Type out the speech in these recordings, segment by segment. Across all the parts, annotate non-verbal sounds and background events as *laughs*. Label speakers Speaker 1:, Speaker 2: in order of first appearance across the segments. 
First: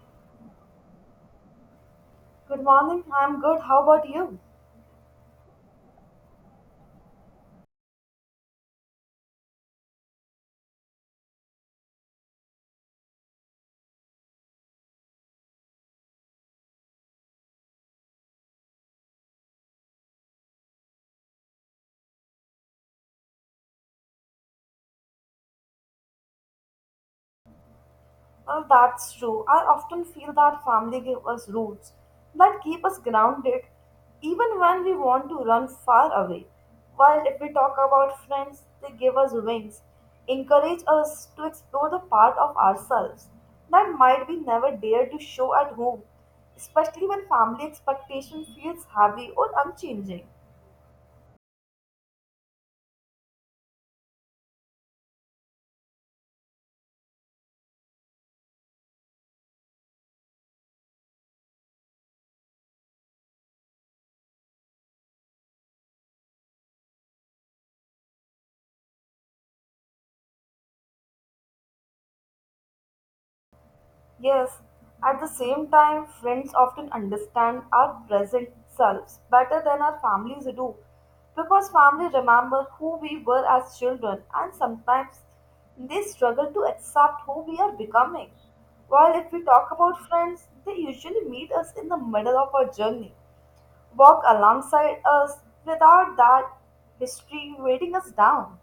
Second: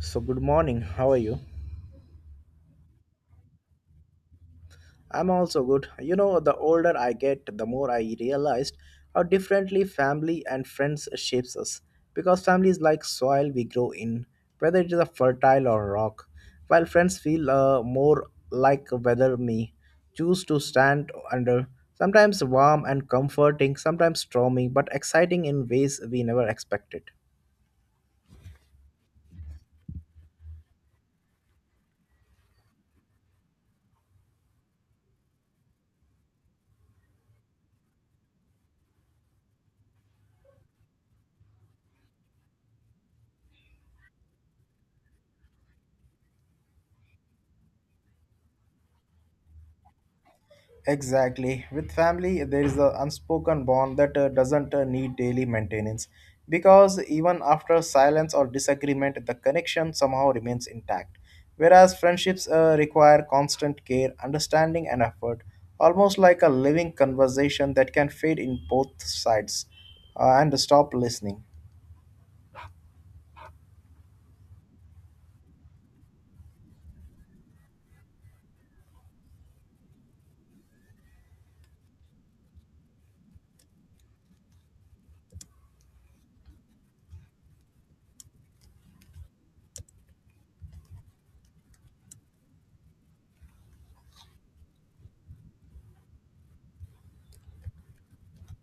Speaker 1: So, good morning. How are you?
Speaker 2: Good morning. I'm good. How about you?
Speaker 1: I'm also good. The older I get, the more I realized how differently family and friends shapes us. Because family is like soil we grow in, whether it is a fertile or rock, while friends feel more like whether me choose to stand under. Sometimes warm and comforting, sometimes stormy, but exciting in ways we never expected.
Speaker 2: Well, that's true. I often feel that family give us roots that keep us grounded even when we want to run far away. While if we talk about friends, they give us wings, encourage us to explore the part of ourselves that might be never dared to show at home, especially when family expectation feels heavy or unchanging.
Speaker 1: Exactly. With family, there is an unspoken bond that doesn't need daily maintenance because even after silence or disagreement, the connection somehow remains intact. Whereas friendships require constant care, understanding, and effort, almost like a living conversation that can fade in both sides and stop listening.
Speaker 2: Yes, at the same time, friends often understand our present selves better than our families do because family remember who we were as children and sometimes they struggle to accept who we are becoming. While if we talk about friends, they usually meet us in the middle of our journey, walk alongside us without that history weighting us down.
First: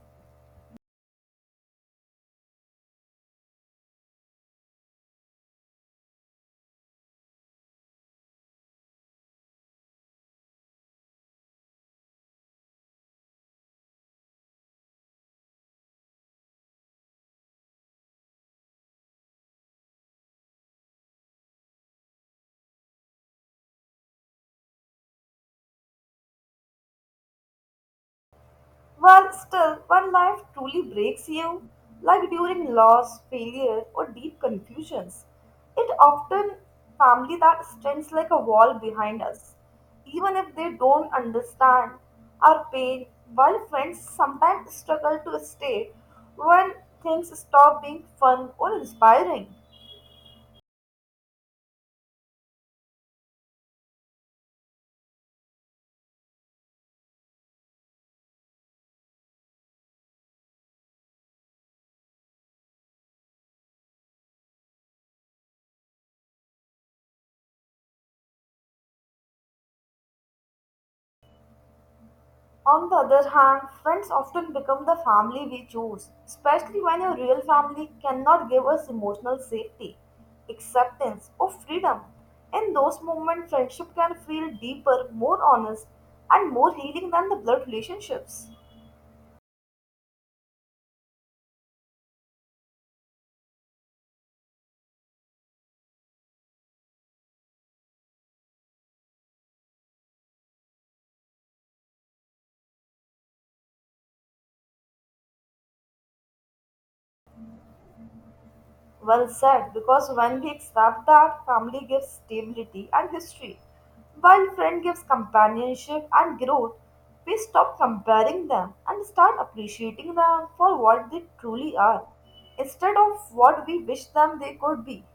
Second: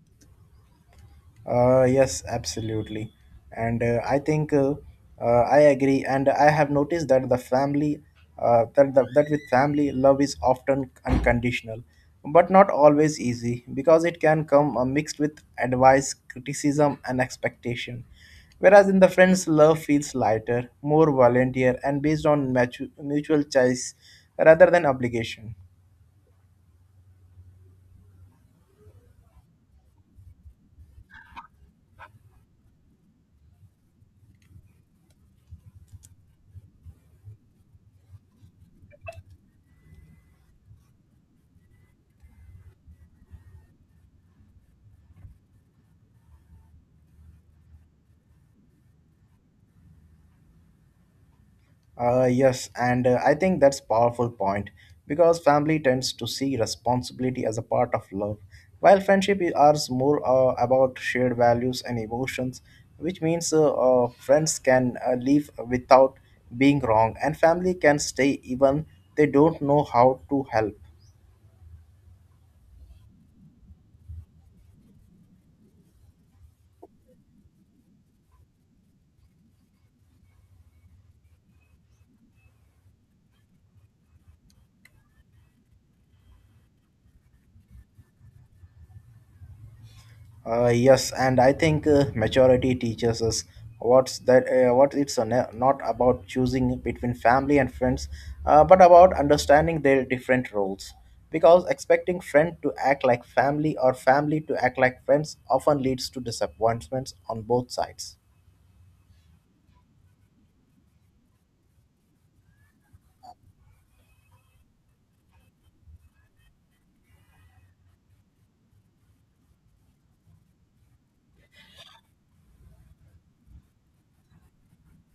Speaker 1: Yes, absolutely. And I think I agree. And I have noticed that the family, that, the, that with family, love is often unconditional, but not always easy because it can come mixed with advice, criticism, and expectation. Whereas in the friends, love feels lighter, more volunteer, and based on mutual choice rather than obligation.
Speaker 2: Well, still, when life truly breaks you, like during loss, failure, or deep confusions, it often family that stands like a wall behind us, even if they don't understand our pain. While friends sometimes struggle to stay when things stop being fun or inspiring.
Speaker 1: Yes, and I think that's powerful point because family tends to see responsibility as a part of love, while friendship is are more about shared values and emotions, which means friends can live without being wrong, and family can stay even they don't know how to help.
Speaker 2: On the other hand, friends often become the family we choose, especially when a real family cannot give us emotional safety, acceptance, or freedom. In those moments, friendship can feel deeper, more honest, and more healing than the blood relationships.
Speaker 1: Yes, and I think maturity teaches us what it's not about choosing between family and friends, but about understanding their different roles. Because expecting friend to act like family or family to act like friends often leads to disappointments on both sides.
Speaker 2: Well said, because when we accept that, family gives stability and history, while friend gives companionship and growth, we stop comparing them and start appreciating them for what they truly are, instead of what we wish them they could be.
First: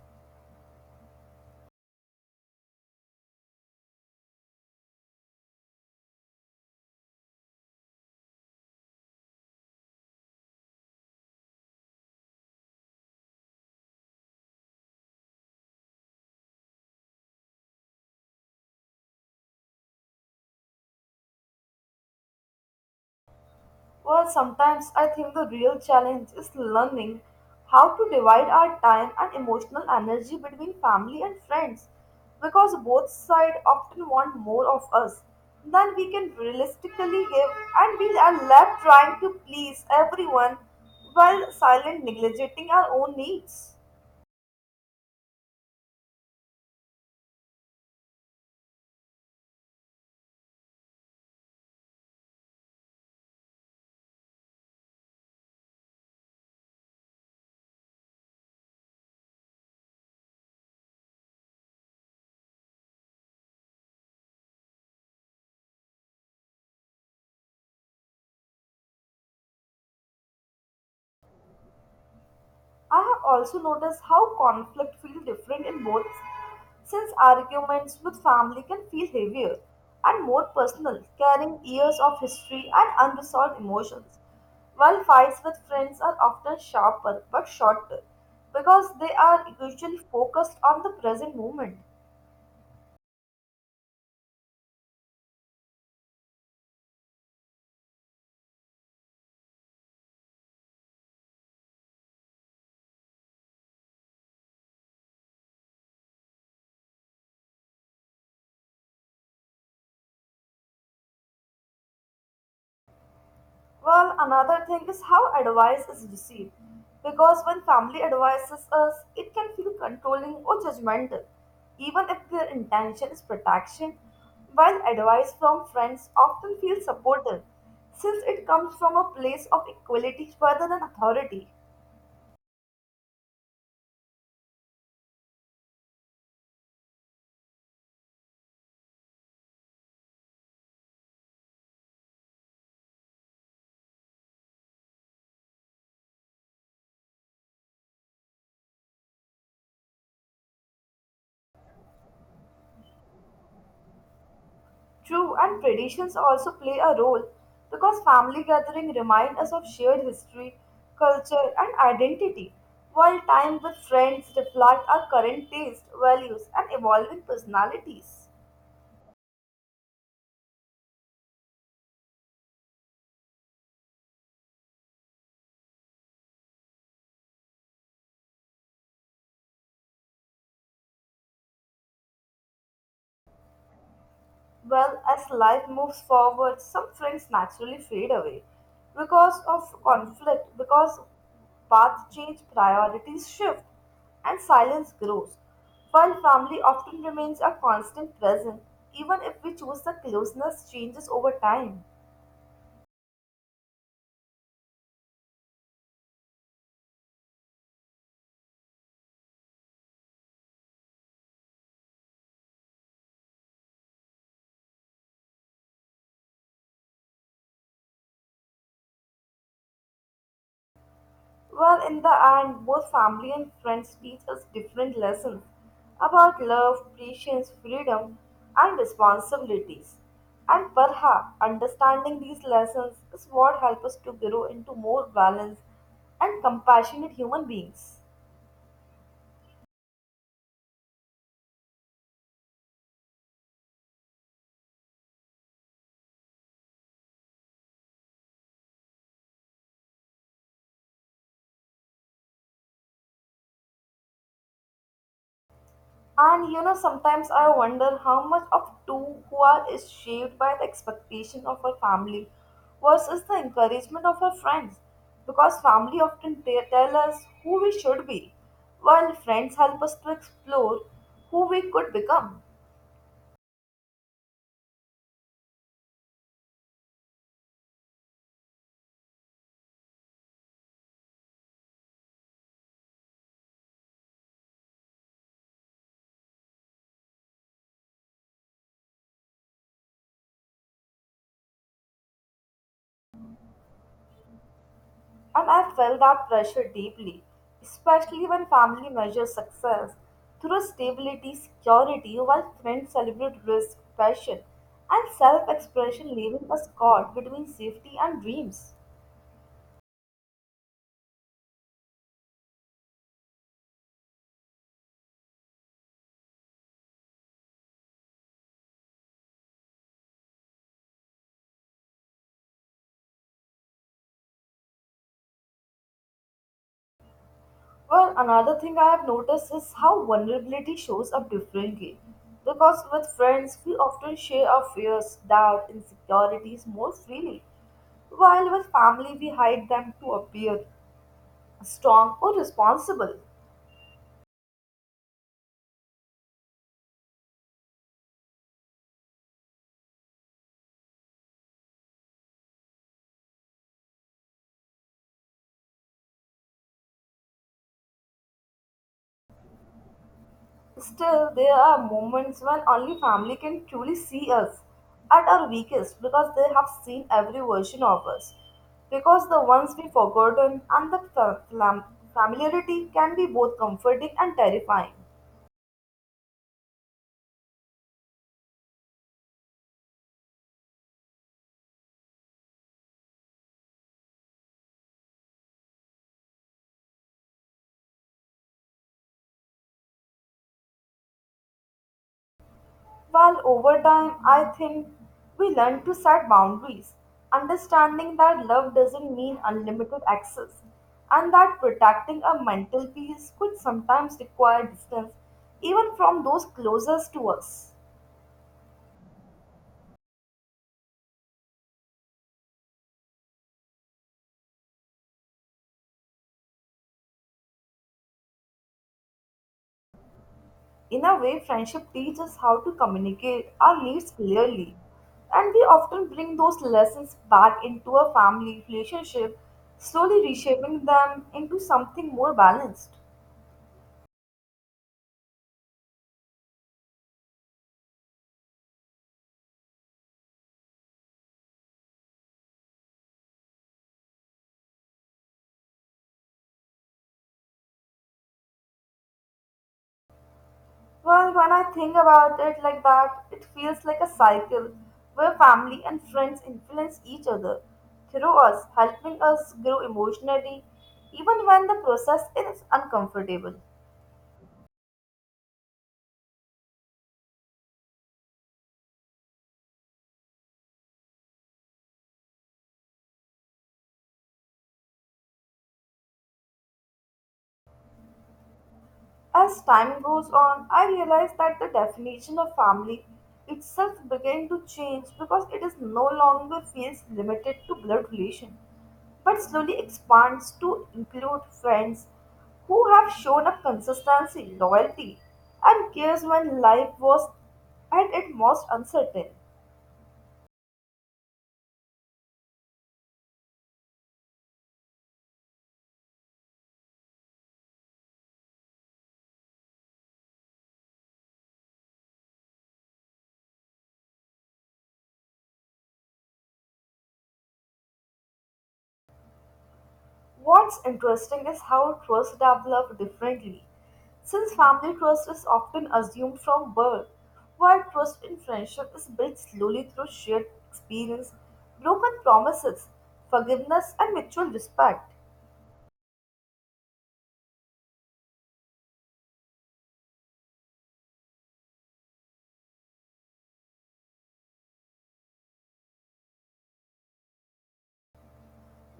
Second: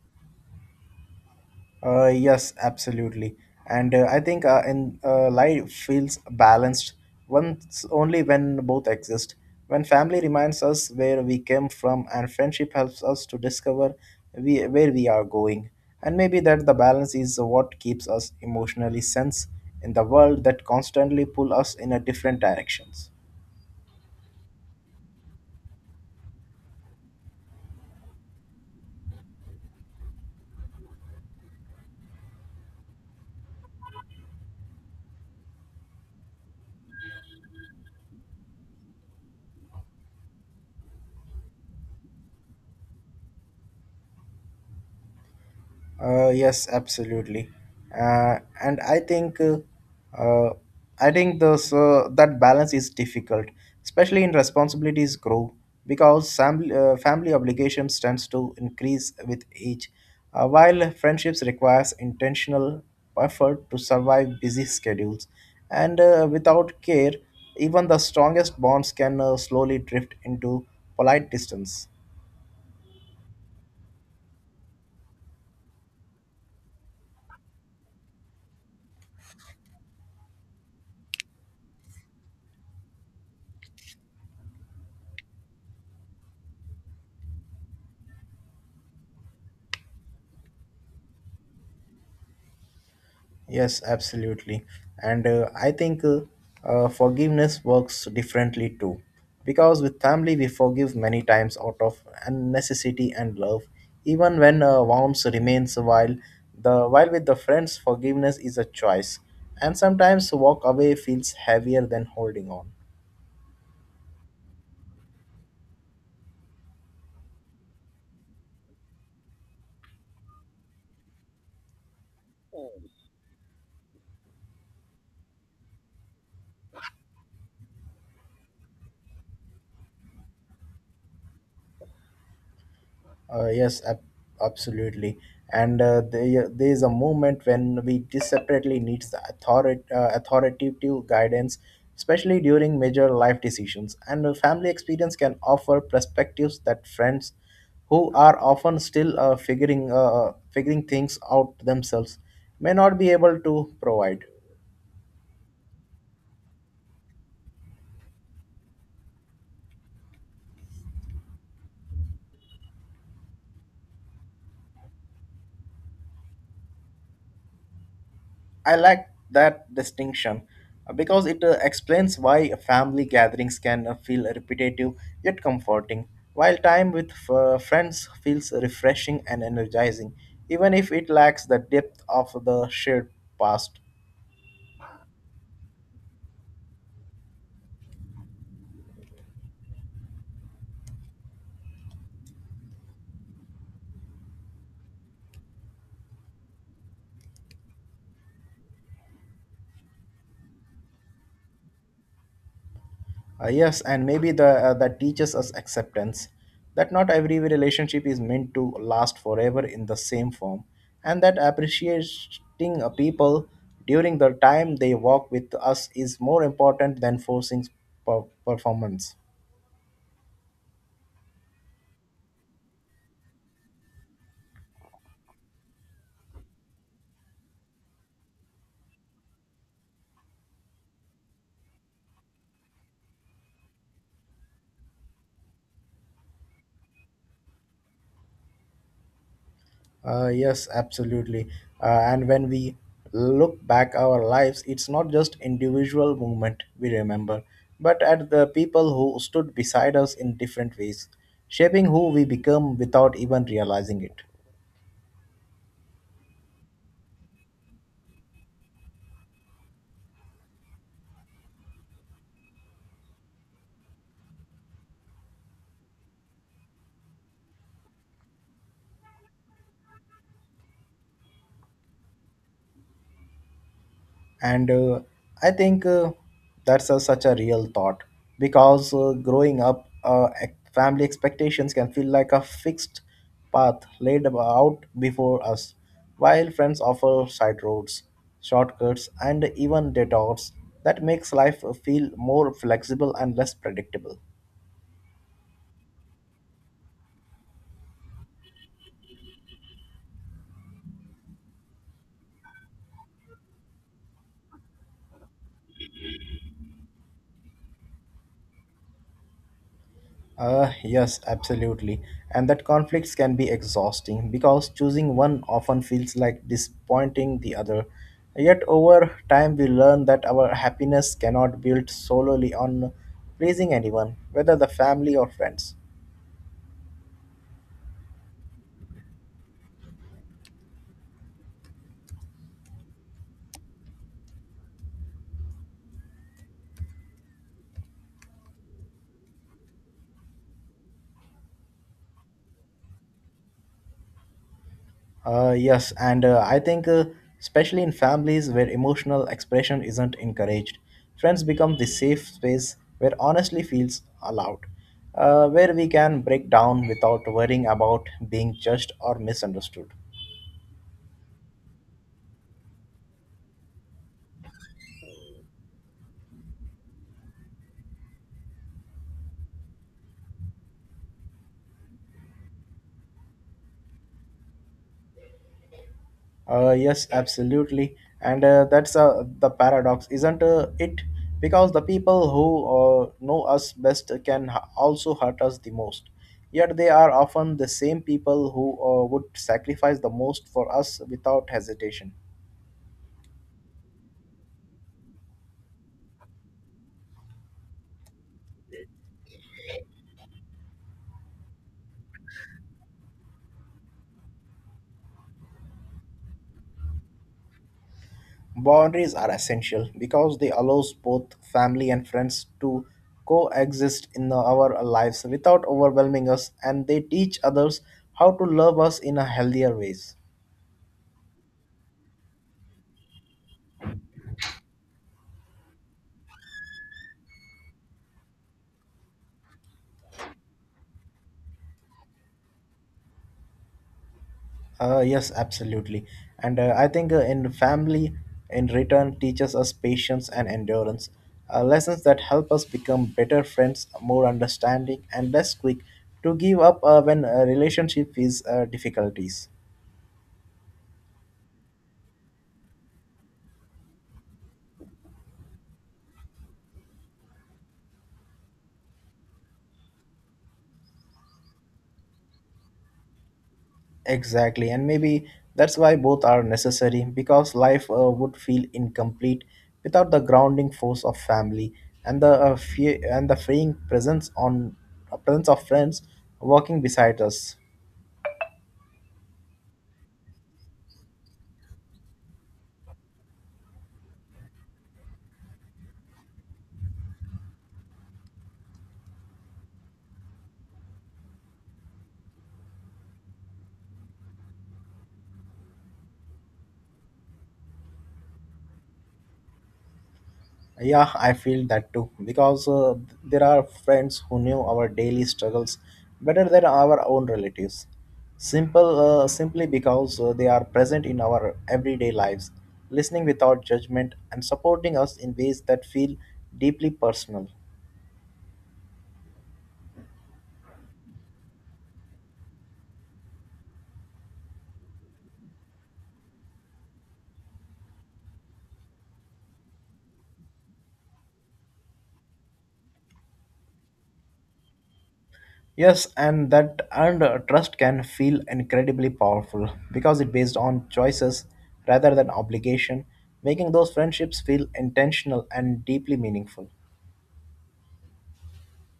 Speaker 1: Yes, absolutely. And I think in life feels balanced once only when both exist. When family reminds us where we came from, and friendship helps us to discover where we are going. And maybe that the balance is what keeps us emotionally sense in the world that constantly pull us in a different directions.
Speaker 2: Well, sometimes I think the real challenge is learning how to divide our time and emotional energy between family and friends because both sides often want more of us than we can realistically give, and we are left trying to please everyone while silently neglecting our own needs.
Speaker 1: Yes, absolutely. And uh, I think those that balance is difficult, especially in responsibilities grow because family obligations tends to increase with age, while friendships requires intentional effort to survive busy schedules, and without care, even the strongest bonds can slowly drift into polite distance.
Speaker 2: I have also noticed how conflict feels different in both, since arguments with family can feel heavier and more personal, carrying years of history and unresolved emotions, while fights with friends are often sharper but shorter because they are usually focused on the present moment.
Speaker 1: Yes, absolutely. And I think forgiveness works differently too. Because with family, we forgive many times out of an necessity and love, even when wounds remains. While with the friends, forgiveness is a choice, and sometimes walk away feels heavier than holding on.
Speaker 2: Well, another thing is how advice is received. Because when family advises us, it can feel controlling or judgmental, even if their intention is protection, while advice from friends often feels supportive, since it comes from a place of equality rather than authority.
Speaker 1: Yes, absolutely. And there is a moment when we separately needs the authoritative guidance, especially during major life decisions. And a family experience can offer perspectives that friends, who are often still figuring things out themselves, may not be able to provide.
Speaker 2: True, and traditions also play a role because family gathering remind us of shared history, culture, and identity, while time with friends reflect our current taste, values, and evolving personalities.
Speaker 1: I like that distinction because it explains why family gatherings can feel repetitive yet comforting, while time with friends feels refreshing and energizing, even if it lacks the depth of the shared past.
Speaker 2: Well, as life moves forward, some friends naturally fade away because of conflict, because paths change, priorities shift, and silence grows. While family often remains a constant present, even if we choose the closeness changes over time.
Speaker 1: Yes, and maybe the that teaches us acceptance that not every relationship is meant to last forever in the same form, and that appreciating a people during the time they walk with us is more important than forcing performance.
Speaker 2: Well, in the end, both family and friends teach us different lessons about love, patience, freedom, and responsibilities. And perhaps understanding these lessons is what helps us to grow into more balanced and compassionate human beings.
Speaker 1: Yes, absolutely. And when we look back our lives, it's not just individual movement we remember, but at the people who stood beside us in different ways, shaping who we become without even realizing it.
Speaker 2: And you know, sometimes I wonder how much of two who are is shaped by the expectation of her family versus the encouragement of her friends. Because family often tell us who we should be, while friends help us to explore who we could become.
Speaker 1: And I think that's such a real thought because growing up family expectations can feel like a fixed path laid out before us while friends offer side roads shortcuts and even detours that makes life feel more flexible and less predictable.
Speaker 2: And I felt that pressure deeply, especially when family measures success through stability, security, while friends celebrate risk, passion, and self expression, leaving us caught between safety and dreams.
Speaker 1: Yes, absolutely. And that conflicts can be exhausting because choosing one often feels like disappointing the other. Yet, over time, we learn that our happiness cannot build solely on pleasing anyone, whether the family or friends.
Speaker 2: Well, another thing I have noticed is how vulnerability shows up differently. Because with friends, we often share our fears, doubt, insecurities more freely, while with family, we hide them to appear strong or responsible.
Speaker 1: Yes, and I think, especially in families where emotional expression isn't encouraged, friends become the safe space where honestly feels allowed, where we can break down without worrying about being judged or misunderstood.
Speaker 2: Still, there are moments when only family can truly see us at our weakest because they have seen every version of us. Because the ones we forgotten and the familiarity can be both comforting and terrifying.
Speaker 1: Yes, absolutely, and that's the paradox, isn't it? Because the people who know us best can also hurt us the most. Yet they are often the same people who would sacrifice the most for us without hesitation.
Speaker 2: While over time, I think we learn to set boundaries, understanding that love doesn't mean unlimited access, and that protecting our mental peace could sometimes require distance even from those closest to us.
Speaker 1: Boundaries are essential because they allows both family and friends to coexist in our lives without overwhelming us, and they teach others how to love us in a healthier ways.
Speaker 2: In a way, friendship teaches us how to communicate our needs clearly, and we often bring those lessons back into our family relationship, slowly reshaping them into something more balanced.
Speaker 1: Yes, absolutely. And I think in family, in return, teaches us patience and endurance, lessons that help us become better friends, more understanding, and less quick to give up when a relationship is difficulties.
Speaker 2: Well, when I think about it like that, it feels like a cycle where family and friends influence each other through us, helping us grow emotionally, even when the process is uncomfortable.
Speaker 1: Exactly, and maybe that's why both are necessary because life would feel incomplete without the grounding force of family and the freeing presence of friends walking beside us.
Speaker 2: As time goes on, I realize that the definition of family itself began to change because it is no longer feels limited to blood relation, but slowly expands to include friends who have shown up consistency, loyalty, and cares when life was at its most uncertain.
Speaker 1: Yeah, I feel that too because there are friends who knew our daily struggles better than our own relatives. Simply because they are present in our everyday lives, listening without judgment and supporting us in ways that feel deeply personal.
Speaker 2: What's interesting is how trust develops differently, since family trust is often assumed from birth, while trust in friendship is built slowly through shared experience, broken promises, forgiveness, and mutual respect.
Speaker 1: Yes, and that earned trust can feel incredibly powerful because it based on choices rather than obligation, making those friendships feel intentional and deeply meaningful.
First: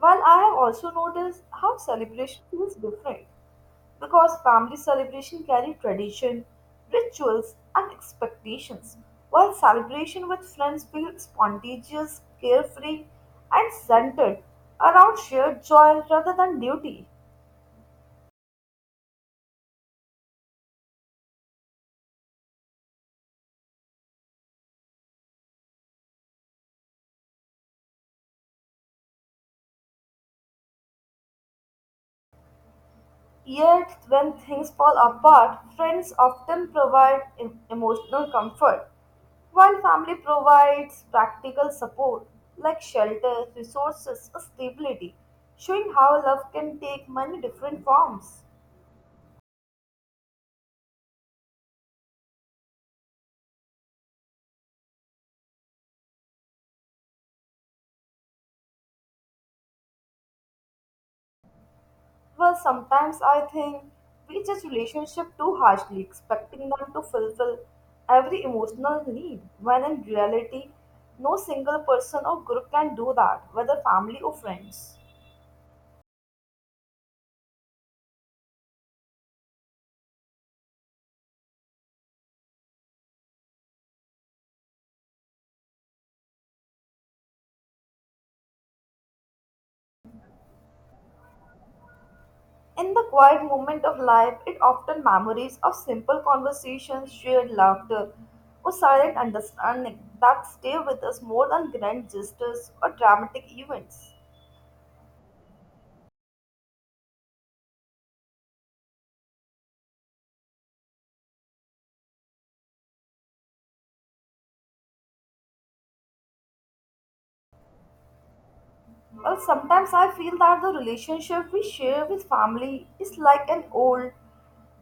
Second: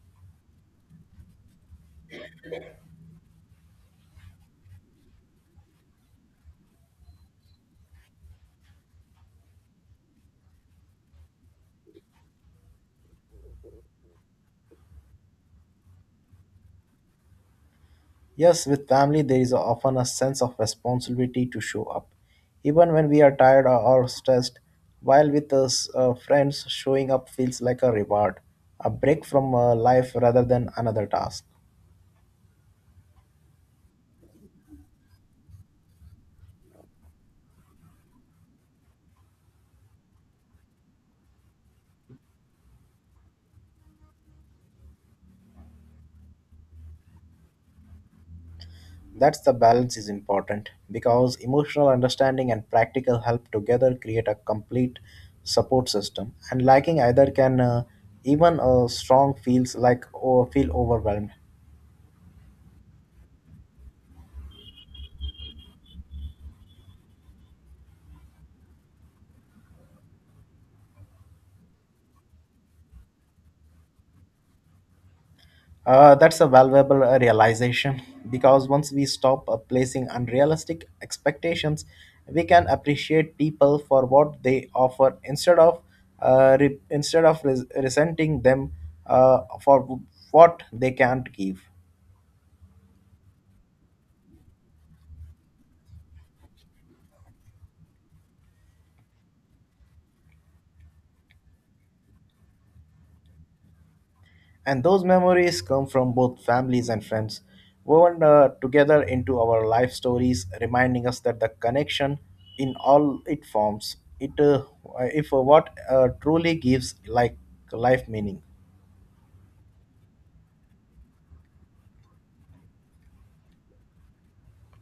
Speaker 2: While I have also noticed how celebration feels different because family celebration carry tradition, rituals, and expectations, while celebration with friends feel spontaneous, carefree, and centered around shared joy rather than duty.
Speaker 1: Yes, with family, there is often a sense of responsibility to show up, even when we are tired or stressed. While with friends, showing up feels like a reward, a break from life rather than another task.
Speaker 2: Yet, when things fall apart, friends often provide emotional comfort, while family provides practical support like shelter, resources, or stability, showing how love can take many different forms.
Speaker 1: That's the balance is important because emotional understanding and practical help together create a complete support system. And lacking either can even strong feels like or feel overwhelmed.
Speaker 2: Well, sometimes I think we judge relationship too harshly, expecting them to fulfill every emotional need, when in reality, no single person or group can do that, whether family or friends.
Speaker 1: That's a valuable realization because once we stop placing unrealistic expectations, we can appreciate people for what they offer instead of resenting them for what they can't give.
Speaker 2: In the quiet moment of life, it often memories of simple conversations, shared laughter, or silent understanding that stay with us more than grand gestures or dramatic events.
Speaker 1: And those memories come from both families and friends, woven together into our life stories, reminding us that the connection in all it forms, it if what truly gives like life meaning.
Speaker 2: Well, sometimes I feel that the relationship we share with family is like an old,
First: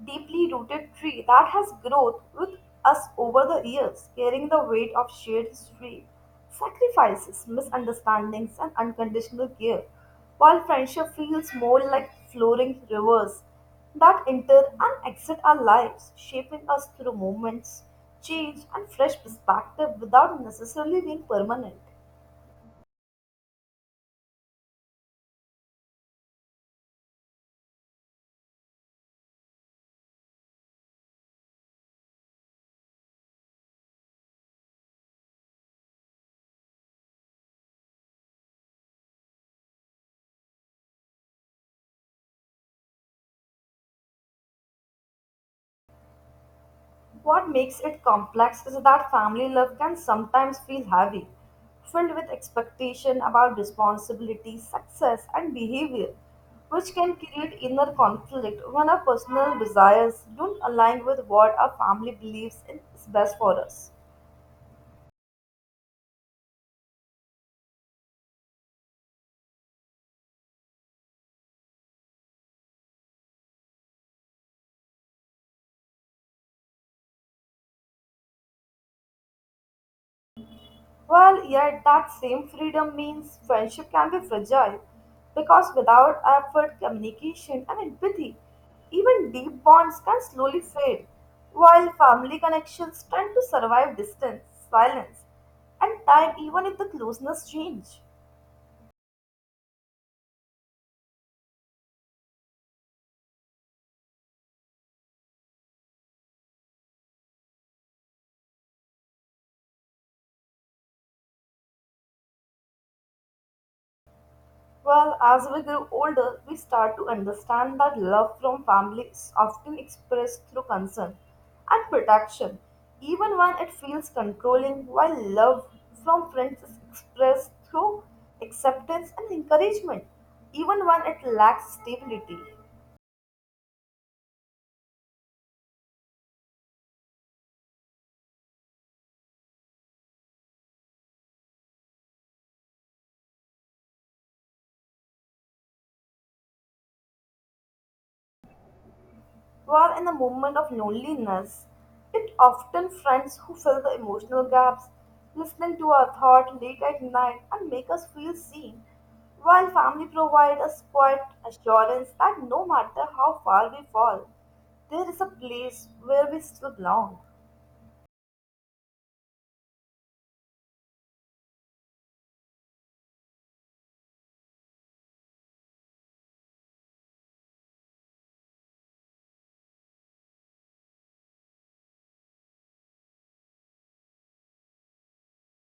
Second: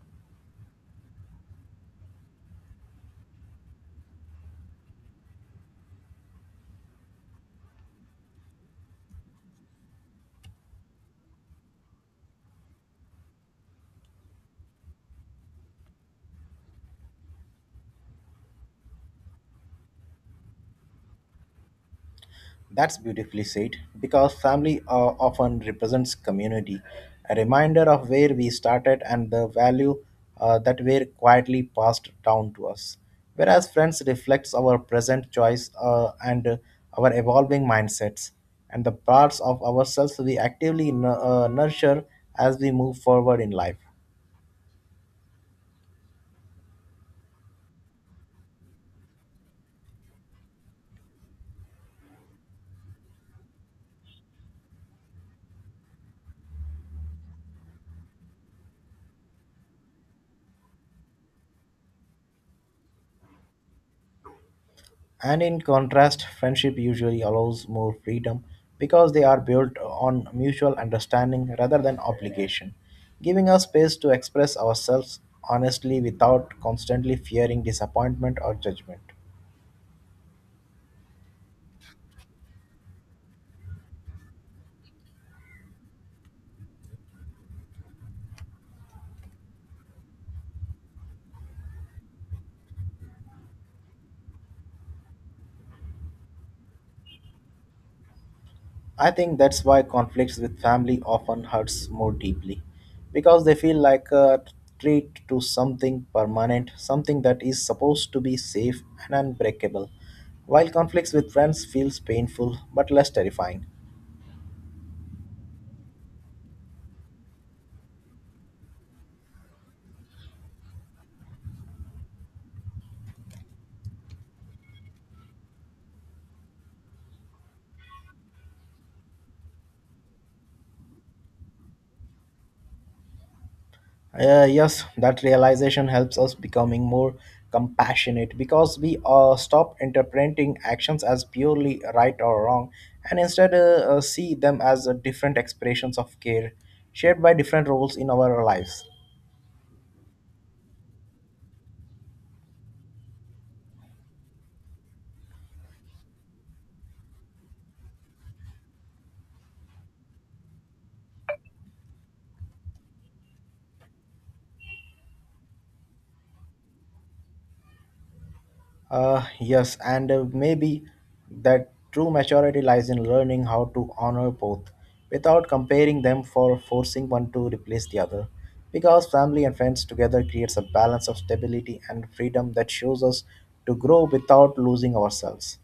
Speaker 2: deeply rooted tree that has grown with us over the years, carrying the weight of shared history, sacrifices, misunderstandings, and unconditional care. While friendship feels more like flowing rivers that enter and exit our lives, shaping us through moments, change, and fresh perspective without necessarily being permanent.
Speaker 1: That's beautifully said because family often represents community, a reminder of where we started and the value that were quietly passed down to us. Whereas friends reflects our present choice and our evolving mindsets and the parts of ourselves we actively nurture as we move forward in life.
Speaker 2: What makes it complex is that family love can sometimes feel heavy, filled with expectation about responsibility, success, and behavior, which can create inner conflict when our personal desires don't align with what our family believes is best for us.
Speaker 1: And in contrast, friendship usually allows more freedom because they are built on mutual understanding rather than obligation, giving us space to express ourselves honestly without constantly fearing disappointment or judgment.
Speaker 2: Well, yet that same freedom means friendship can be fragile because without effort, communication, and empathy, even deep bonds can slowly fade, while family connections tend to survive distance, silence, and time even if the closeness change.
Speaker 1: I think that's why conflicts with family often hurts more deeply because they feel like a treat to something permanent, something that is supposed to be safe and unbreakable, while conflicts with friends feels painful but less terrifying.
Speaker 2: Well, as we grow older, we start to understand that love from family is often expressed through concern and protection, even when it feels controlling, while love from friends is expressed through acceptance and encouragement, even when it lacks stability.
Speaker 1: Yes, that realization helps us becoming more compassionate because we stop interpreting actions as purely right or wrong and instead see them as different expressions of care shared by different roles in our lives.
Speaker 2: While in a moment of loneliness, it often friends who fill the emotional gaps, listening to our thought late at night and make us feel seen, while family provide us quiet assurance that no matter how far we fall, there is a place where we still belong.
Speaker 1: Yes, and maybe that true maturity lies in learning how to honor both without comparing them for forcing one to replace the other. Because family and friends together creates a balance of stability and freedom that shows us to grow without losing ourselves.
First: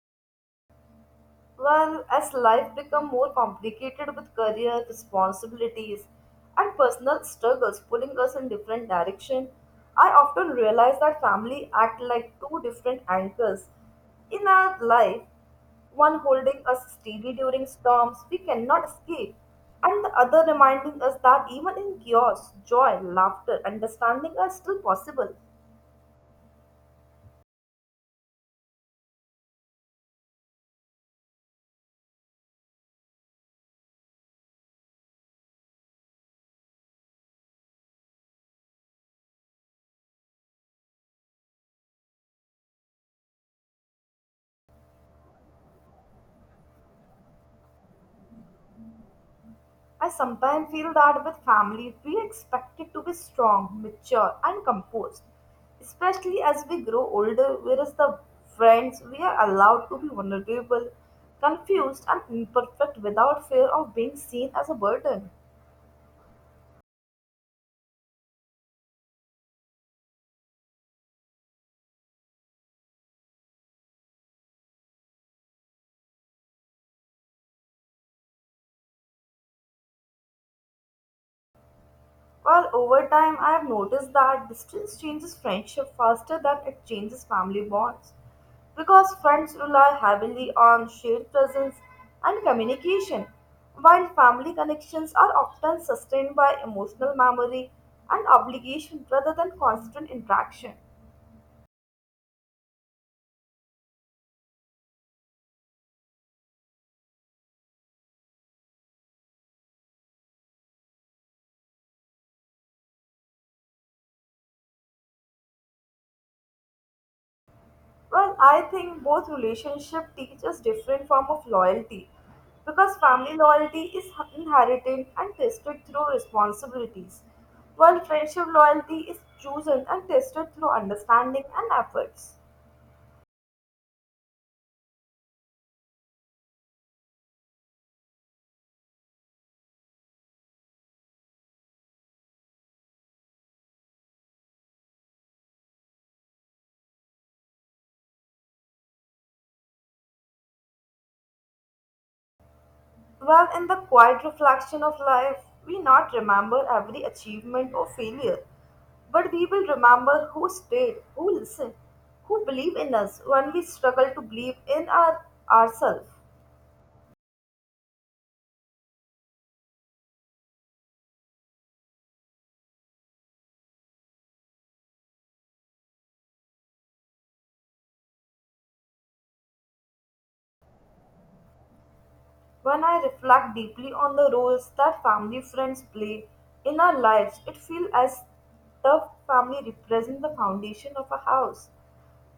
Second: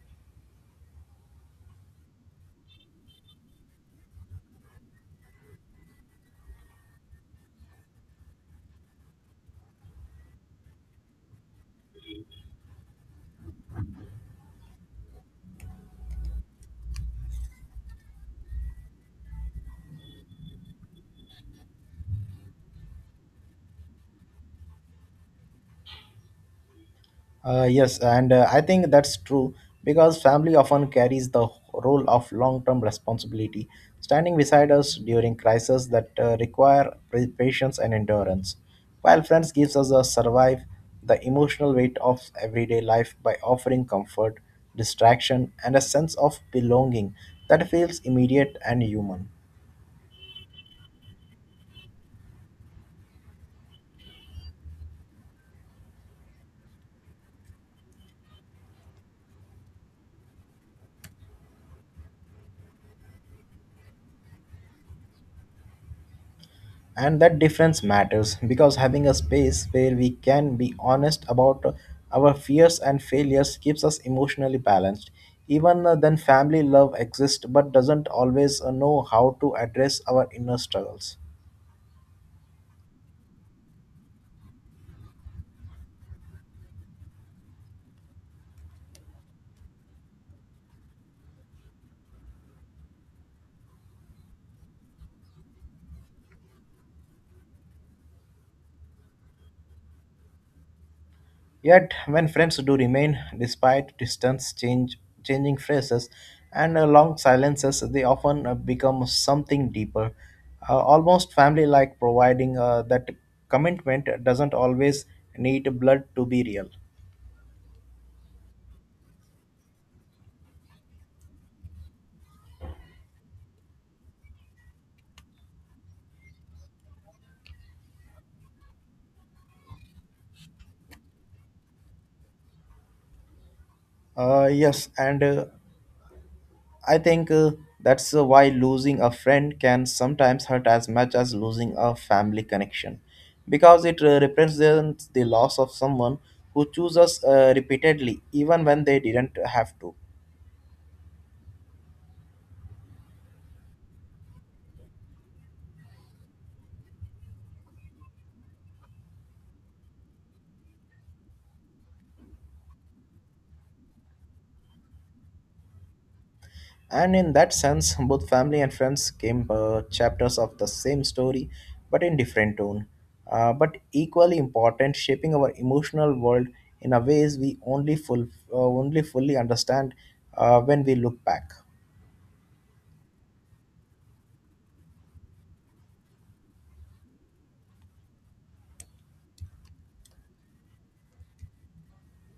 Speaker 2: Well, as life become more complicated with career responsibilities and personal struggles pulling us in different direction, I often realize that family act like two different anchors in our life, one holding us steady during storms we cannot escape, and the other reminding us that even in chaos, joy, laughter, understanding are still possible.
Speaker 1: Yes, and I think that's true because family often carries the role of long-term responsibility, standing beside us during crises that require patience and endurance, while friends gives us a survive the emotional weight of everyday life by offering comfort, distraction, and a sense of belonging that feels immediate and human.
Speaker 2: I sometimes feel that with family, we are expected to be strong, mature, and composed, especially as we grow older, whereas the friends, we are allowed to be vulnerable, confused, and imperfect without fear of being seen as a burden.
Speaker 1: And that difference matters because having a space where we can be honest about our fears and failures keeps us emotionally balanced even then family love exists but doesn't always know how to address our inner struggles.
Speaker 2: Well, over time, I have noticed that distance changes friendship faster than it changes family bonds because friends rely heavily on shared presence and communication, while family connections are often sustained by emotional memory and obligation rather than constant interaction.
Speaker 1: Yet when friends do remain despite distance change changing phrases and long silences they often become something deeper, almost family like providing that commitment doesn't always need blood to be real.
Speaker 2: Well, I think both relationship teaches different form of loyalty because family loyalty is inherited and tested through responsibilities, while friendship loyalty is chosen and tested through understanding and efforts.
Speaker 1: Yes, and I think that's why losing a friend can sometimes hurt as much as losing a family connection, because it represents the loss of someone who chose us repeatedly, even when they didn't have to.
Speaker 2: Well, in the quiet reflection of life, we not remember every achievement or failure, but we will remember who stayed, who listened, who believed in us when we struggle to believe in our ourselves.
Speaker 1: And in that sense, *laughs* both family and friends came chapters of the same story, but in different tone. But equally important, shaping our emotional world in a ways we only only fully understand when we look back.
Speaker 2: When I reflect deeply on the roles that family friends play in our lives, it feels as the family represents the foundation of a house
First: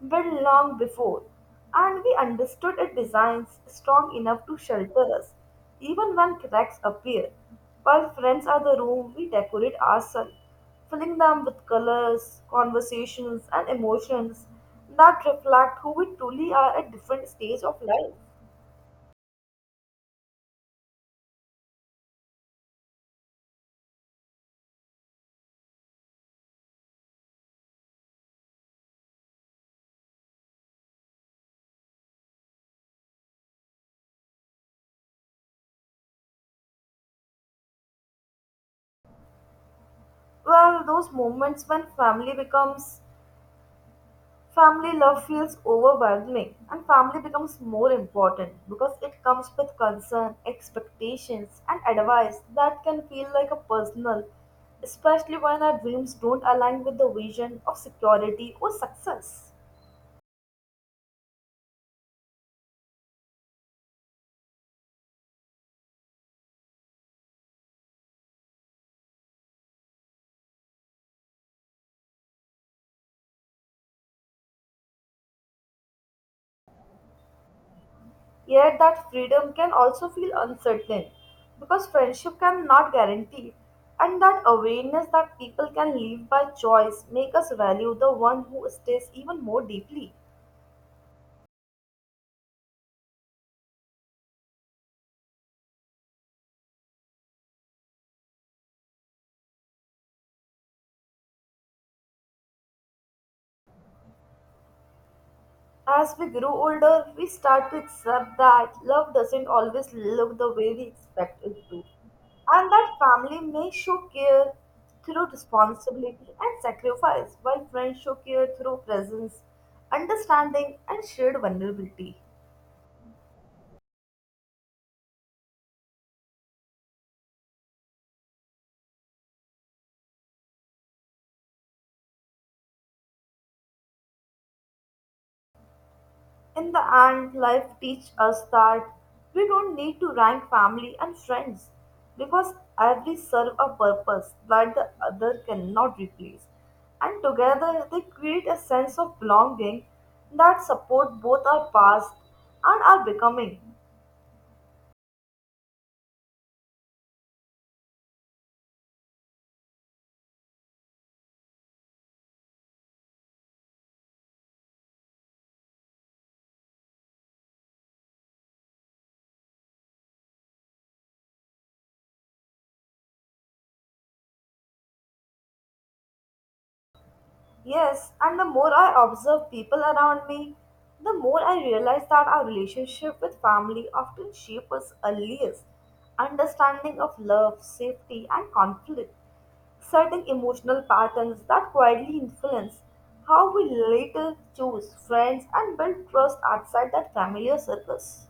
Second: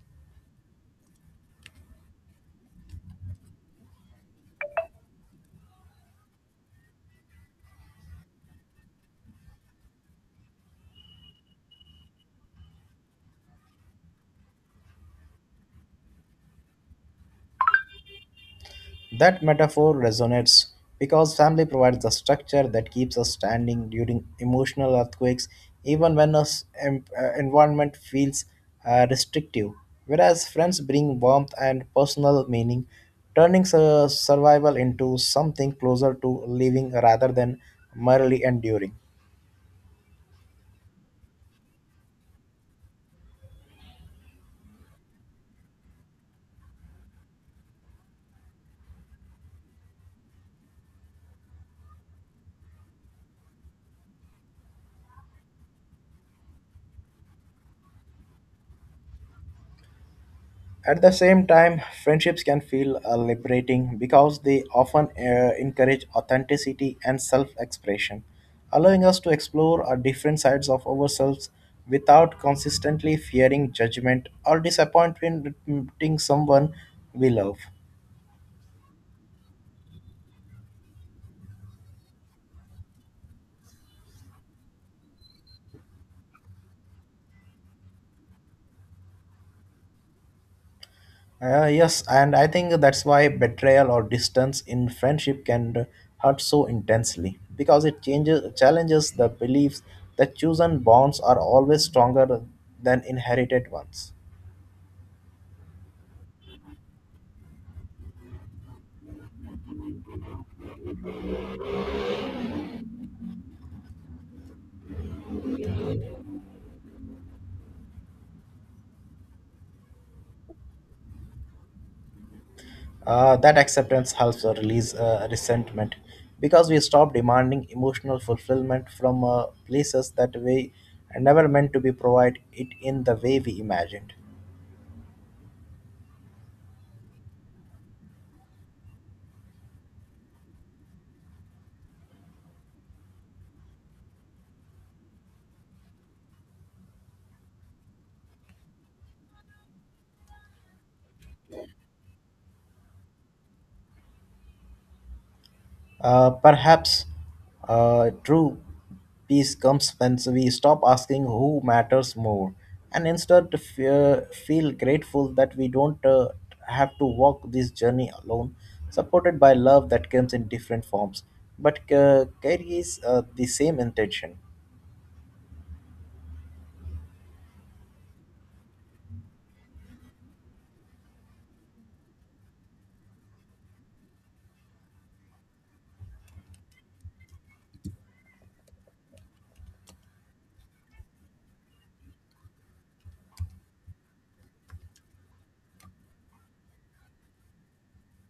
Speaker 2: built long before, and we understood its designs strong enough to shelter us, even when cracks appear. While friends are the room we decorate ourselves, filling them with colors, conversations, and emotions that reflect who we truly are at different stages of life.
Speaker 1: That metaphor resonates because family provides the structure that keeps us standing during emotional earthquakes, even when our environment feels restrictive. Whereas friends bring warmth and personal meaning, turning survival into something closer to living rather than merely enduring.
Speaker 2: Well, those moments when family becomes family love feels overwhelming and family becomes more important because it comes with concern, expectations, and advice that can feel like a personal, especially when our dreams don't align with the vision of security or success.
Speaker 1: At the same time, friendships can feel liberating because they often encourage authenticity and self expression, allowing us to explore our different sides of ourselves without consistently fearing judgment or disappointing someone we love.
Speaker 2: Yet that freedom can also feel uncertain because friendship cannot guarantee. And that awareness that people can live by choice make us value the one who stays even more deeply.
Speaker 1: Yes, and I think that's why betrayal or distance in friendship can hurt so intensely because it changes challenges the beliefs that chosen bonds are always stronger than inherited ones.
Speaker 2: As we grow older, we start to accept that love doesn't always look the way we expect it to. And that family may show care through responsibility and sacrifice, while friends show care through presence, understanding, and shared vulnerability.
Speaker 1: That acceptance helps release resentment because we stop demanding emotional fulfillment from places that we never meant to be provide it in the way we imagined.
Speaker 2: In the end, life teaches us that we don't need to rank family and friends because every serve a purpose that the other cannot replace. And together they create a sense of belonging that support both our past and our becoming.
Speaker 1: Perhaps true peace comes when we stop asking who matters more and instead feel grateful that we don't have to walk this journey alone, supported by love that comes in different forms but carries the same intention.
Speaker 2: Yes, and the more I observe people around me, the more I realize that our relationship with family often shapes us earliest understanding of love, safety, and conflict, certain emotional patterns that quietly influence how we later choose friends and build trust outside that familiar circles.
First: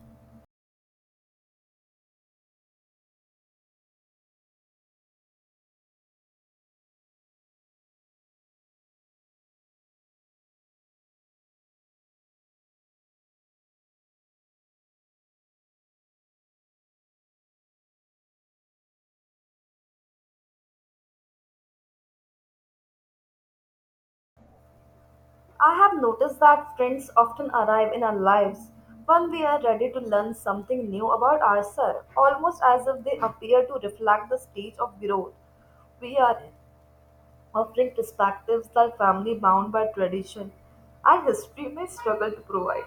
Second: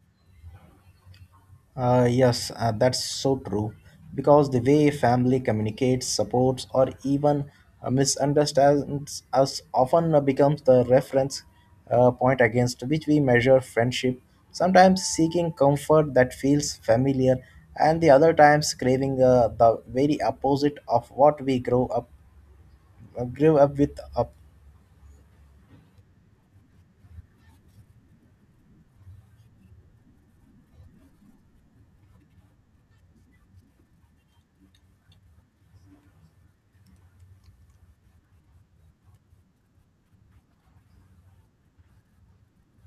Speaker 1: Yes, that's so true. Because the way family communicates, supports, or even misunderstands us often becomes the reference point against which we measure friendship, sometimes seeking comfort that feels familiar, and the other times craving the very opposite of what grew up with. Up.
Speaker 2: I have noticed that friends often arrive in our lives when we are ready to learn something new about ourselves, almost as if they appear to reflect the stage of growth we are in, offering perspectives that family bound by tradition and history may struggle to provide.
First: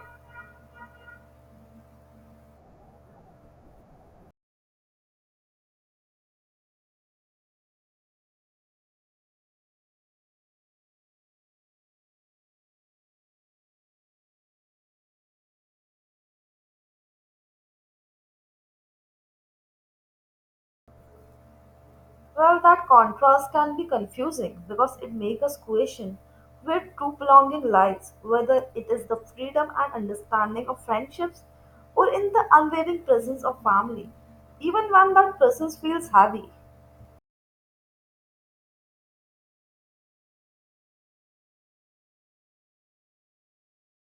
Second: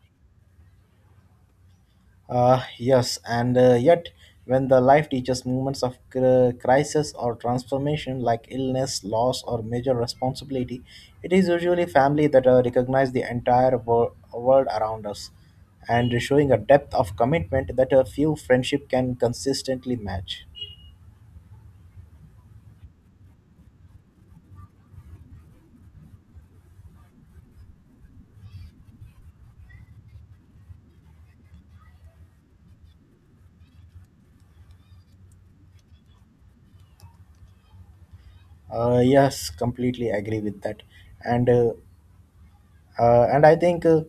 Speaker 1: Yes, and yet, when the life teaches moments of crisis or transformation, like illness, loss, or major responsibility, it is usually family that recognize the entire world around us and showing a depth of commitment that a few friendship can consistently match.
Speaker 2: Well, that contrast can be confusing because it makes us question where true belonging lies, whether it is the freedom and understanding of friendships or in the unwavering presence of family, even when that presence feels heavy.
Speaker 1: Yes, completely agree with that. And uh, and I think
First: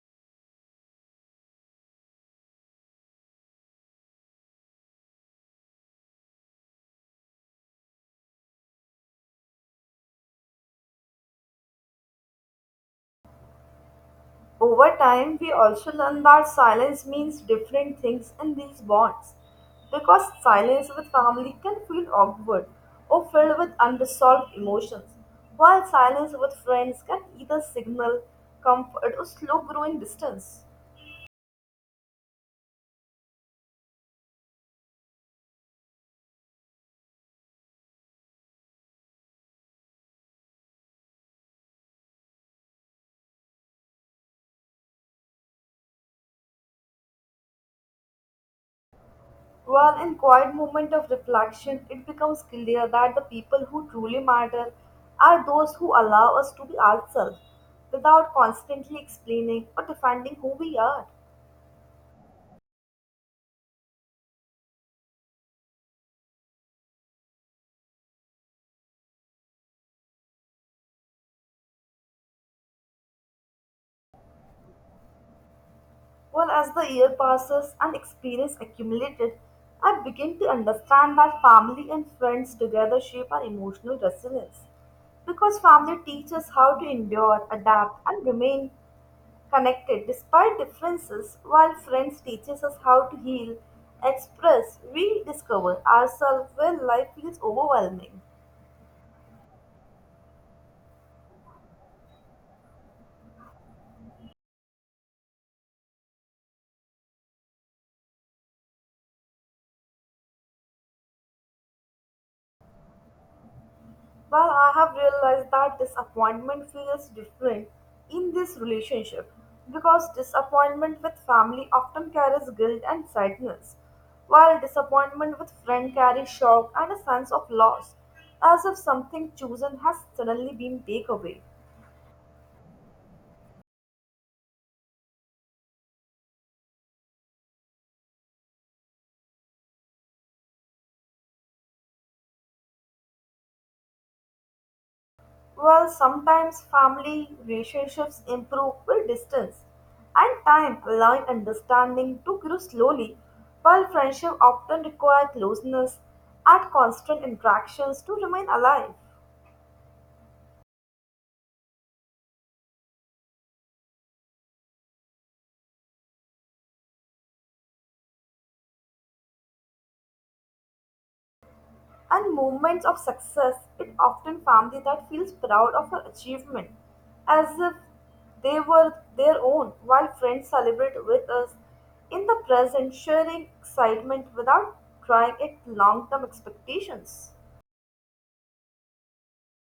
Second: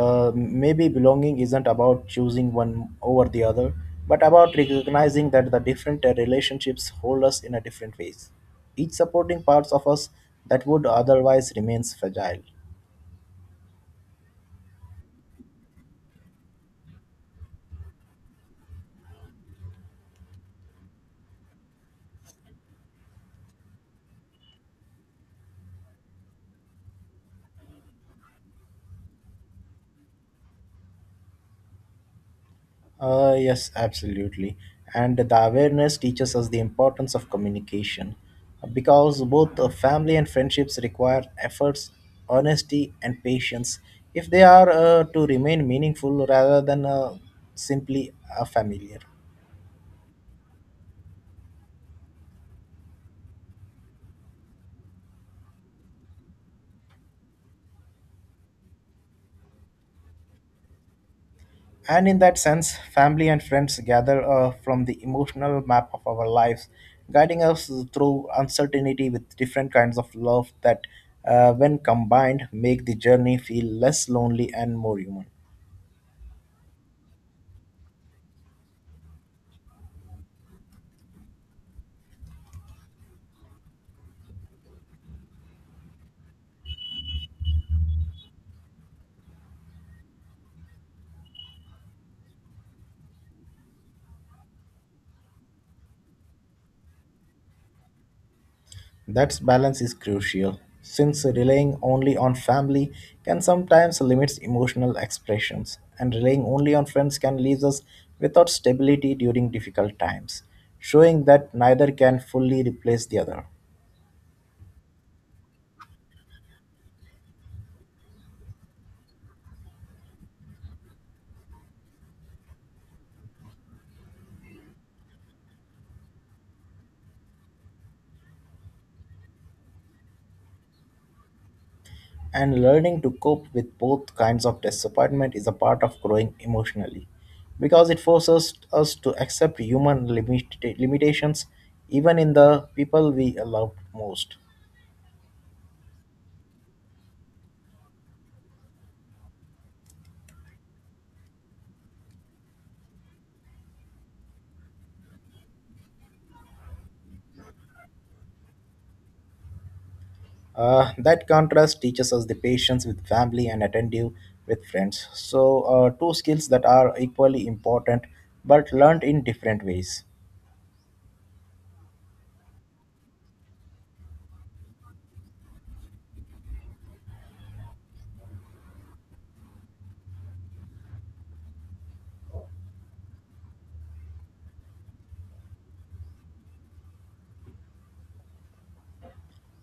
Speaker 1: maybe belonging isn't about choosing one over the other but about recognizing that the different relationships hold us in a different ways, each supporting parts of us that would otherwise remains fragile.
Speaker 2: Over time, we also learn that silence means different things in these bonds because silence with family can feel awkward or filled with unresolved emotions, while silence with friends can either signal comfort or slow growing distance.
Speaker 1: Yes, absolutely. And the awareness teaches us the importance of communication because both family and friendships require efforts, honesty, and patience if they are to remain meaningful rather than simply familiar.
Speaker 2: While in quiet moment of reflection, it becomes clear that the people who truly matter are those who allow us to be ourselves without constantly explaining or defending who we are.
Speaker 1: And in that sense, family and friends gather from the emotional map of our lives, guiding us through uncertainty with different kinds of love that, when combined, make the journey feel less lonely and more human.
Speaker 2: Well, as the year passes and experience accumulated, I begin to understand that family and friends together shape our emotional resilience. Because family teaches us how to endure, adapt, and remain connected despite differences, while friends teaches us how to heal, express, rediscover ourselves when life feels overwhelming.
Speaker 1: That balance is crucial, since relying only on family can sometimes limit emotional expressions, and relying only on friends can leave us without stability during difficult times, showing that neither can fully replace the other.
Speaker 2: Well, I have realized that disappointment feels different in this relationship because disappointment with family often carries guilt and sadness, while disappointment with friend carries shock and a sense of loss, as if something chosen has suddenly been taken away.
Speaker 1: And learning to cope with both kinds of disappointment is a part of growing emotionally, because it forces us to accept human limitations even in the people we love most.
Speaker 2: Well, sometimes family relationships improve with distance and time, allowing understanding to grow slowly, while friendship often require closeness and constant interactions to remain alive.
Speaker 1: That contrast teaches us the patience with family and attentive with friends. So, two skills that are equally important but learned in different ways.
Speaker 2: And moments of success, it often family that feels proud of her achievement, as if they were their own, while friends celebrate with us in the present, sharing excitement without trying it long-term expectations.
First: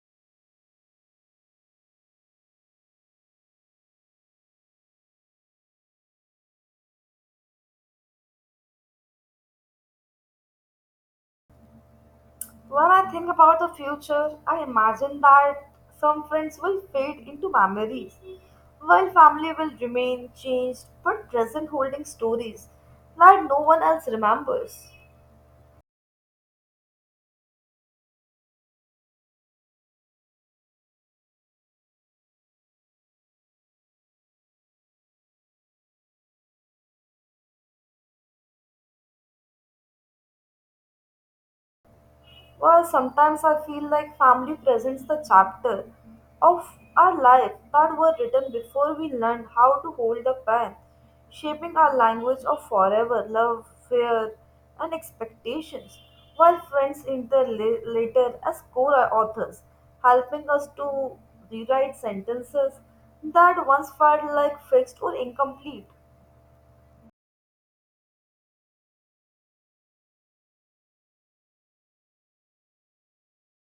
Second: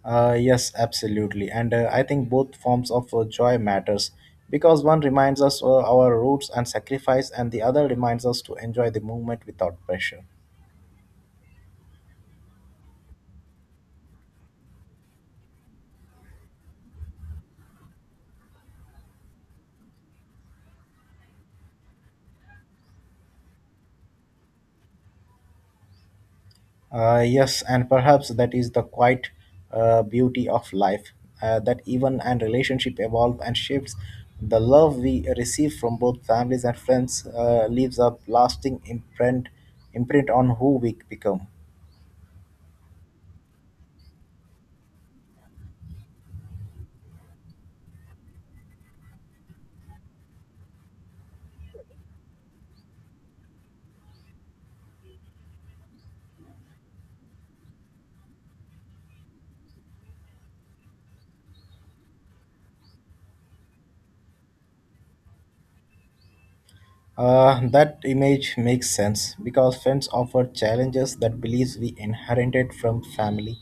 Speaker 1: Yes, absolutely. And I think both forms of joy matters because one reminds us our roots and sacrifice and the other reminds us to enjoy the moment without pressure.
Speaker 2: When I think about the future, I imagine that some friends will fade into memories, while family will remain changed but present holding stories that no one else remembers.
Speaker 1: Yes, and perhaps that is the quiet beauty of life that even and relationship evolve and shifts. The love we receive from both families and friends leaves a lasting imprint on who we become.
Speaker 2: Well, sometimes I feel like family presents the chapter of our life that were written before we learned how to hold the pen, shaping our language of forever love, fear, and expectations, while friends enter later as co-authors, helping us to rewrite sentences that once felt like fixed or incomplete.
Speaker 1: That image makes sense because friends offer challenges that beliefs we inherited from family,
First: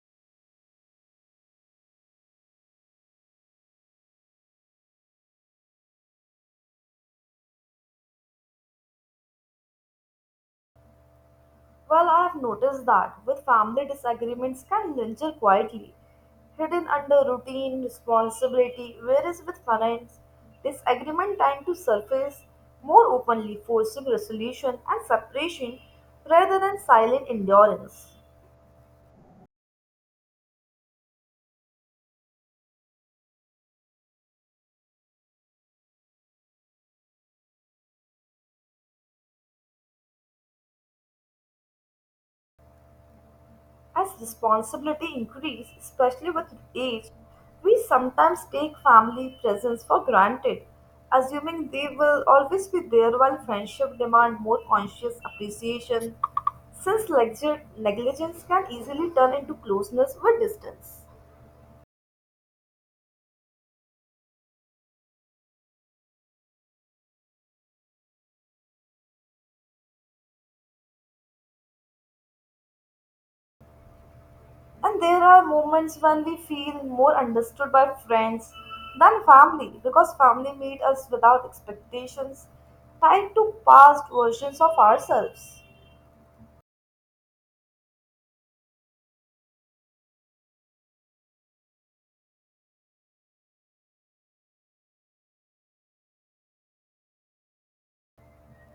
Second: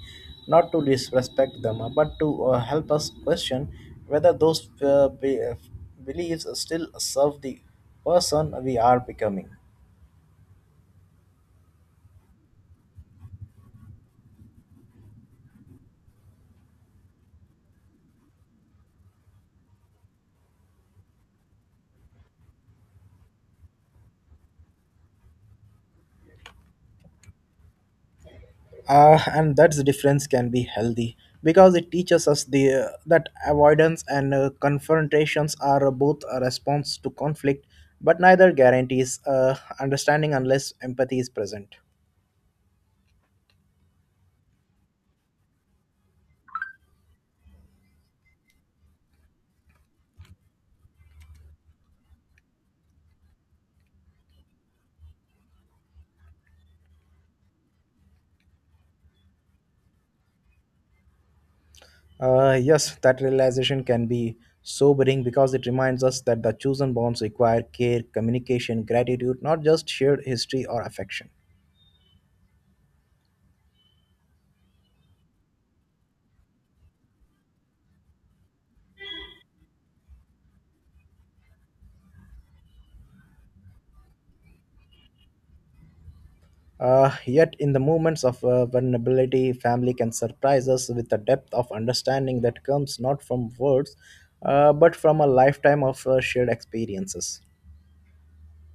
Speaker 1: not to disrespect them, but to help us question whether those beliefs still serve the person we are becoming.
Speaker 2: Well, I've noticed that with family disagreements can linger quietly, hidden under routine responsibility, whereas with finance, disagreement tend to surface more openly, forcing resolution and separation rather than silent endurance.
Speaker 1: And that difference can be healthy because it teaches us the that avoidance and confrontations are both a response to conflict, but neither guarantees understanding unless empathy is present.
Speaker 2: As responsibility increases, especially with age, we sometimes take family presence for granted, assuming they will always be there while friendship demand more conscious appreciation, since negligence can easily turn into closeness with distance.
Speaker 1: Yes, that realization can be sobering because it reminds us that the chosen bonds require care, communication, gratitude, not just shared history or affection.
Speaker 2: And there are moments when we feel more understood by friends than family because family meet us without expectations tied to past versions of ourselves.
Speaker 1: Yet, in the moments of vulnerability, family can surprise us with a depth of understanding that comes not from words, but from a lifetime of shared experiences.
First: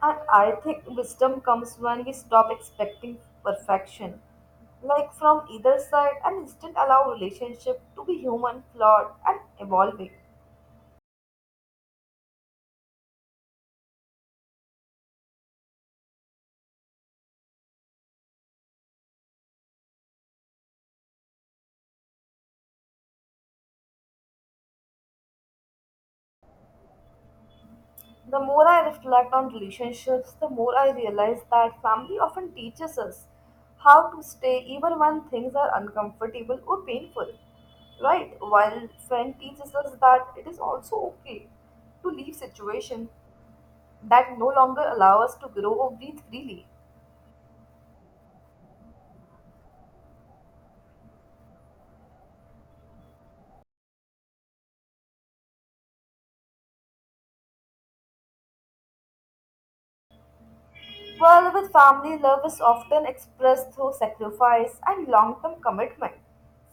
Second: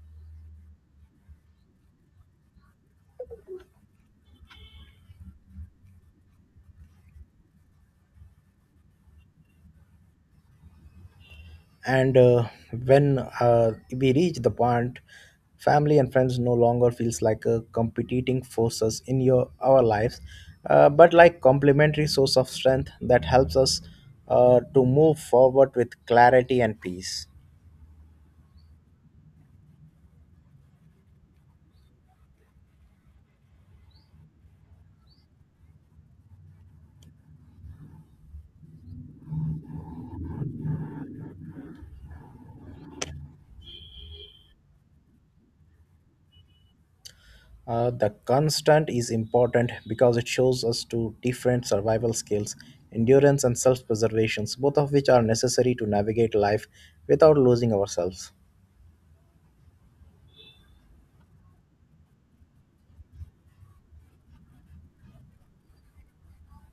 Speaker 2: And I think wisdom comes when we stop expecting perfection, like from either side, and instead allow relationship to be human, flawed, and evolving.
Speaker 1: And when we reach the point family and friends no longer feels like competing forces in your our lives but like complementary source of strength that helps us to move forward with clarity and peace.
Speaker 2: The more I reflect on relationships, the more I realize that family often teaches us how to stay even when things are uncomfortable or painful. Right? While friend teaches us that it is also okay to leave situations that no longer allow us to grow or breathe freely.
Speaker 1: The constant is important because it shows us two different survival skills, endurance and self-preservation, both of which are necessary to navigate life without losing ourselves.
Speaker 2: Well, with family, love is often expressed through sacrifice and long term commitment,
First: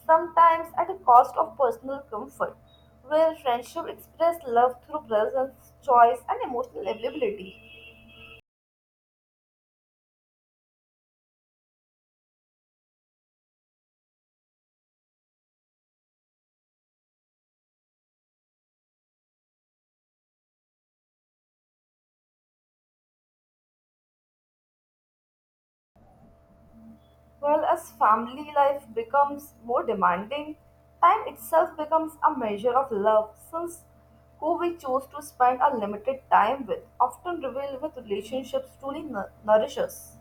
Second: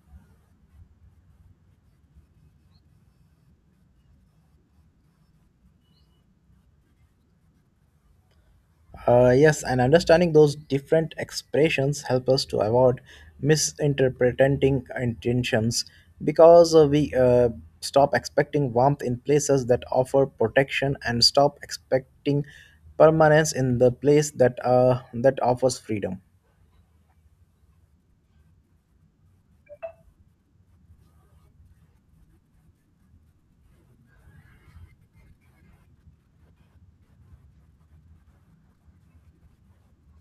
Speaker 2: sometimes at the cost of personal comfort, where friendship expresses love through presence, choice, and emotional availability.
Speaker 1: Yes, and understanding those different expressions help us to avoid misinterpreting intentions because we stop expecting warmth in places that offer protection and stop expecting permanence in the place that offers freedom.
Speaker 2: Well, as family life becomes more demanding, time itself becomes a measure of love since who we choose to spend our limited time with often reveal with relationships truly nourish us.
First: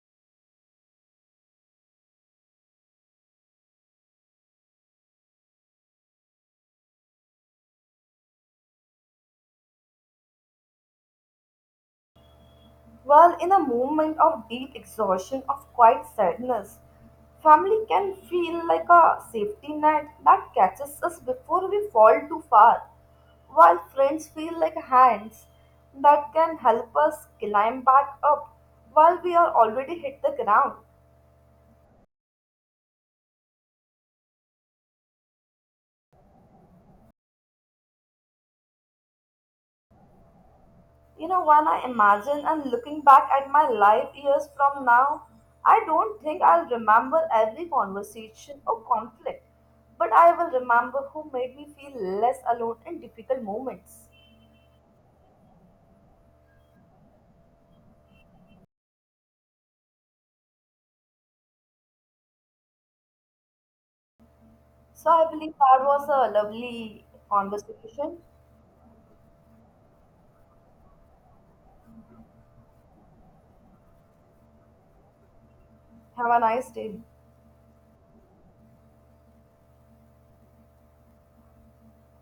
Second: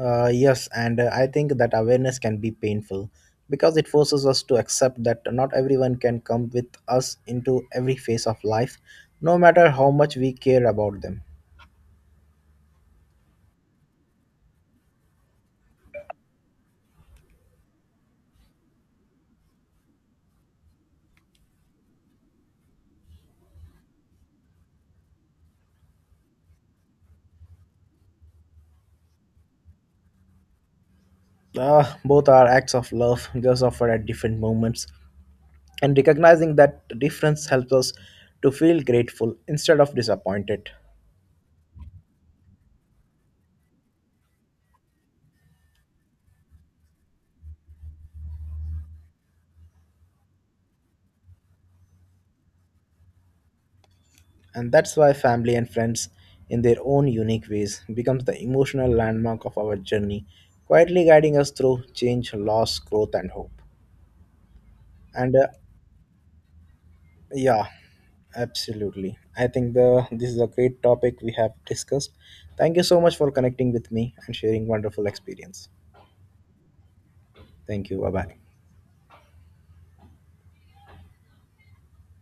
Speaker 1: Yes, and I think that awareness can be painful because it forces us to accept that not everyone can come with us into every phase of life, no matter how much we care about them.
Speaker 2: Well, in a moment of deep exhaustion, of quiet sadness, family can feel like a safety net that catches us before we fall too far, while friends feel like hands that can help us climb back up while we are already hit the ground.
Speaker 1: Both are acts of love, just offered at different moments. And recognizing that difference helps us to feel grateful instead of disappointed.
Speaker 2: You know, when I imagine and looking back at my life years from now, I don't think I'll remember every conversation or conflict, but I will remember who made me feel less alone in difficult moments.
Speaker 1: And that's why family and friends, in their own unique ways, becomes the emotional landmark of our journey, quietly guiding us through change, loss, growth, and hope.
Speaker 2: So I
Speaker 1: And uh,
Speaker 2: believe that was a lovely
Speaker 1: yeah,
Speaker 2: conversation.
Speaker 1: absolutely. I think the this is a great topic we have discussed. Thank you so much for connecting with me and sharing wonderful experience.
Speaker 2: Have a nice day.
Speaker 1: Thank you. Bye bye.